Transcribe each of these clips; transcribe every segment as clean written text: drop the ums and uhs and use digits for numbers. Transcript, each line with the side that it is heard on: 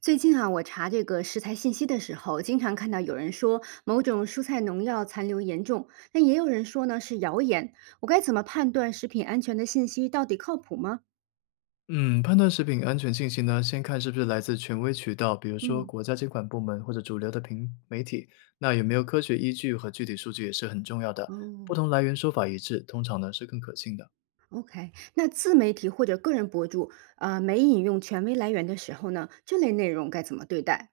right: 最近啊，我查这个食材信息的时候，经常看到有人说某种蔬菜农药残留严重，但也有人说呢是谣言。我该怎么判断食品安全的信息到底靠谱吗？
left: 嗯，判断食品安全信息呢，先看是不是来自权威渠道，比如说
right: 嗯，
left: 国家监管部门或者主流的平媒体。那有没有科学依据和具体数据也是很重要的。不
right: 哦
left: 同来源说法一致，通常呢是更可信的。
right: ，OK，那自媒体或者个人博主，没引用权威来源的时候呢，这类内容该怎么对待？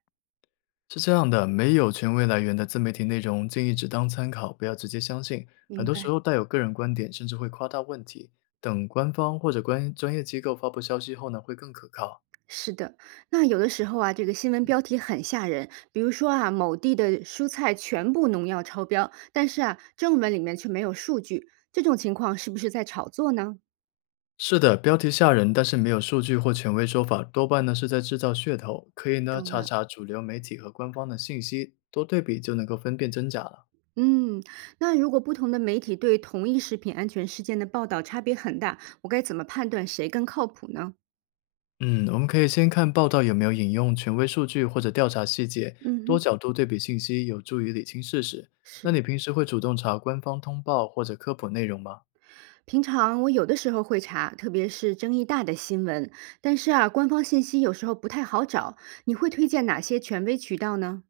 left: 是这样的，没有权威来源的自媒体内容，建议只当参考，不要直接相信。很
right: 明
left: 多时
right: 白。
left: 候带有个人观点，甚至会夸大问题。等官方或者关专业机构发布消息后呢，会更可靠。
right: 是的，那有的时候啊，这个新闻标题很吓人，比如说啊，某地的蔬菜全部农药超标，但是啊，正文里面却没有数据，这种情况是不是在炒作呢？
left: 是的，标题吓人，但是没有数据或权威说法，多半呢是在制造噱头。可以呢
right: 懂
left: 查
right: 了，
left: 查主流媒体和官方的信息，多对比就能够分辨真假了。
right: 嗯，那如果不同的媒体对同一食品安全事件的报道差别很大，我该怎么判断谁更靠谱呢？
left: 嗯，我们可以先看报道有没有引用权威数据或者调查细节，
right: 嗯
left: 多
right: 哼，
left: 角度对比信息有助于理清事实。那
right: 是，
left: 你平时会主动查官方通报或者科普内容吗？
right: 平常我有的时候会查，特别是争议大的新闻，但是啊，官方信息有时候不太好找，你会推荐哪些权威渠道呢？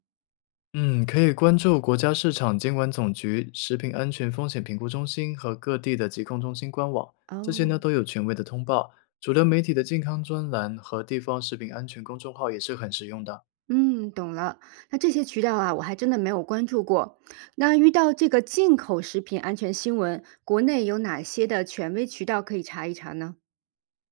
left: 嗯，可以关注国家市场监管总局、食品安全风险评估中心和各地的疾控中心官网，这些
right: 哦。
left: 呢都有权威的通报。主流媒体的健康专栏和地方食品安全公众号也是很实用的。
right: 嗯，懂了。那这些渠道啊，我还真的没有关注过。那遇到这个进口食品安全新闻，国内有哪些的权威渠道可以查一查呢？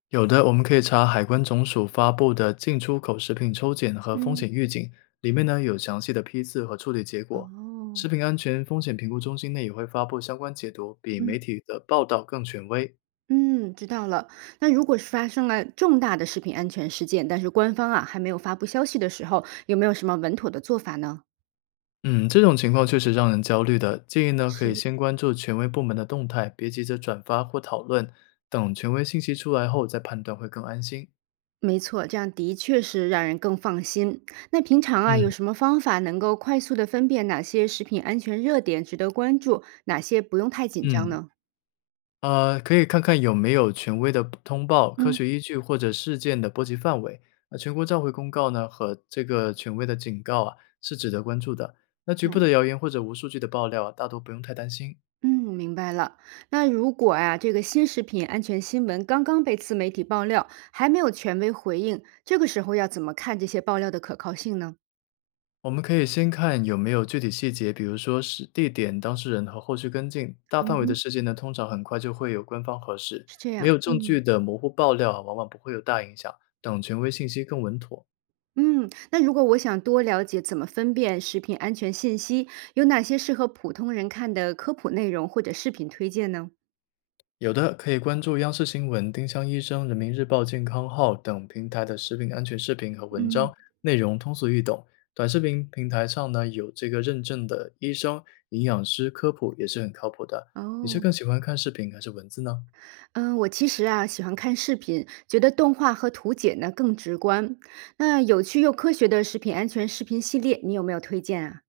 left: 有的我们可以查海关总署发布的进出口食品抽检和风
right: 嗯，
left: 险预警，里面呢有详细的批次和处理结果。食
right: 哦，
left: 品安全风险评估中心呢也会发布相关解读，比媒
right: 嗯
left: 体的报道更权威。
right: 嗯，知道了。那如果是发生了重大的食品安全事件，但是官方啊还没有发布消息的时候，有没有什么稳妥的做法呢？
left: 嗯，这种情况确实让人焦虑的。建议呢，可以
right: 是
left: 先关注权威部门的动态，别急着转发或讨论，等权威信息出来后再判断会更安心。
right: 没错，这样的确是让人更放心。那平常啊，有
left: 嗯，
right: 什么方法能够快速的分辨哪些食品安全热点值得关注，哪些不用太紧张
left: 嗯，
right: 呢？
left: 可以看看有没有权威的通报、科
right: 嗯，
left: 学依据或者事件的波及范围。那全国召回公告呢和这个权威的警告啊，是值得关注的。那局部
right: 懂，
left: 的谣言或者无数据的爆料啊，大多不用太担心。
right: 嗯，明白了。那如果啊，这个新食品安全新闻刚刚被自媒体爆料，还没有权威回应，这个时候要怎么看这些爆料的可靠性呢？
left: 我们可以先看有没有具体细节，比如说是地点、当事人和后续跟进。大
right: 嗯
left: 范围的
right: 哼，
left: 事件呢，通常很快就会有官方核实，
right: 是这
left: 没
right: 样，
left: 有证
right: 嗯。
left: 据的模糊爆料啊，往往不会有大影响。等权威信息更稳妥，
right: 嗯，那如果我想多了解怎么分辨食品安全信息，有哪些适合普通人看的科普内容或者视频推荐呢？
left: 有的可以关注央视新闻、丁香医生、人民日报健康号等平台的食品安全视频和文章，
right: 嗯，
left: 内容通俗易懂。短视频平台上呢，有这个认证的医生、营养师科普也是很靠谱的。你是
right: 哦，
left: 更喜欢看视频还是文字呢？
right: 嗯，我其实啊喜欢看视频，觉得动画和图解呢更直观。那有趣又科学的食品安全视频系列，你有没有推荐啊？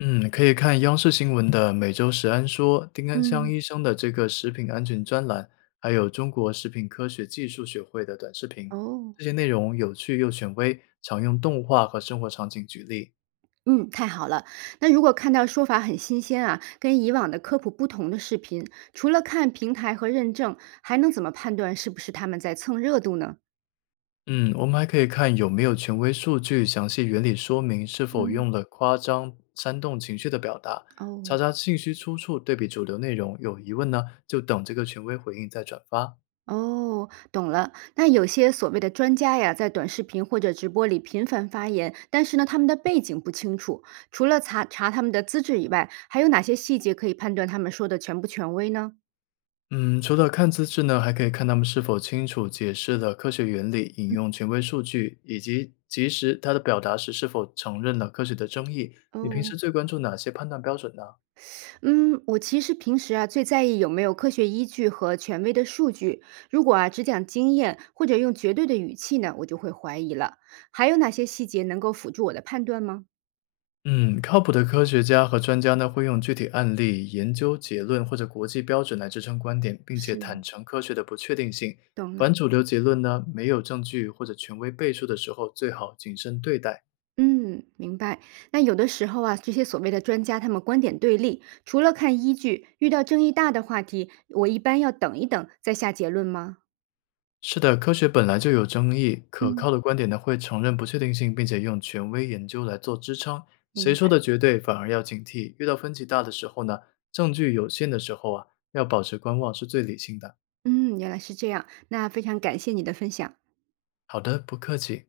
left: 嗯，可以看央视新闻的《每周食安说》、丁安香
right: 嗯，
left: 医生的这个食品安全专栏，还有中国食品科学技术学会的短视频，
right: 哦，
left: 这些内容有趣又权威，常用动画和生活场景举例。
right: 嗯，太好了。那如果看到说法很新鲜啊，跟以往的科普不同的视频，除了看平台和认证，还能怎么判断是不是他们在蹭热度呢？
left: 嗯，我们还可以看有没有权威数据，详细原理说明是否
right: 嗯，
left: 用了夸张、煽动情绪的表达，查
right: 哦，
left: 查信息出处，对比主流内容。有疑问呢，就等这个权威回应再转发。
right: 哦，懂了。那有些所谓的专家呀，在短视频或者直播里频繁发言，但是呢，他们的背景不清楚。除了查查他们的资质以外，还有哪些细节可以判断他们说的全不权威呢？
left: 嗯，除了看资质呢，还可以看他们是否清楚解释了科学原理、引用权威数据，以及及时他的表达时是否承认了科学的争议。你平时
right: 哦，
left: 最关注哪些判断标准呢？
right: 嗯，我其实平时啊，最在意有没有科学依据和权威的数据。如果啊，只讲经验或者用绝对的语气呢，我就会怀疑了。还有哪些细节能够辅助我的判断吗？
left: 嗯，靠谱的科学家和专家呢，会用具体案例、研究结论或者国际标准来支撑观点，并且坦
right: 是，
left: 诚科学的不确定性。
right: 懂了。
left: 反主流结论呢，没有证据或者权威背书的时候，最好谨慎对待。
right: 嗯，明白。那有的时候啊，这些所谓的专家，他们观点对立，除了看依据，遇到争议大的话题，我一般要等一等再下结论吗？
left: 是的，科学本来就有争议，可
right: 嗯，
left: 靠的嗯观点呢会承认不确定性，并且用权威研究来做支撑。谁
right: 明
left: 说
right: 白。
left: 的绝对，反而要警惕。遇到分歧大的时候呢，证据有限的时候啊，要保持观望是最理性的。
right: 嗯，原来是这样。那非常感谢你的分享。
left: 好的，不客气。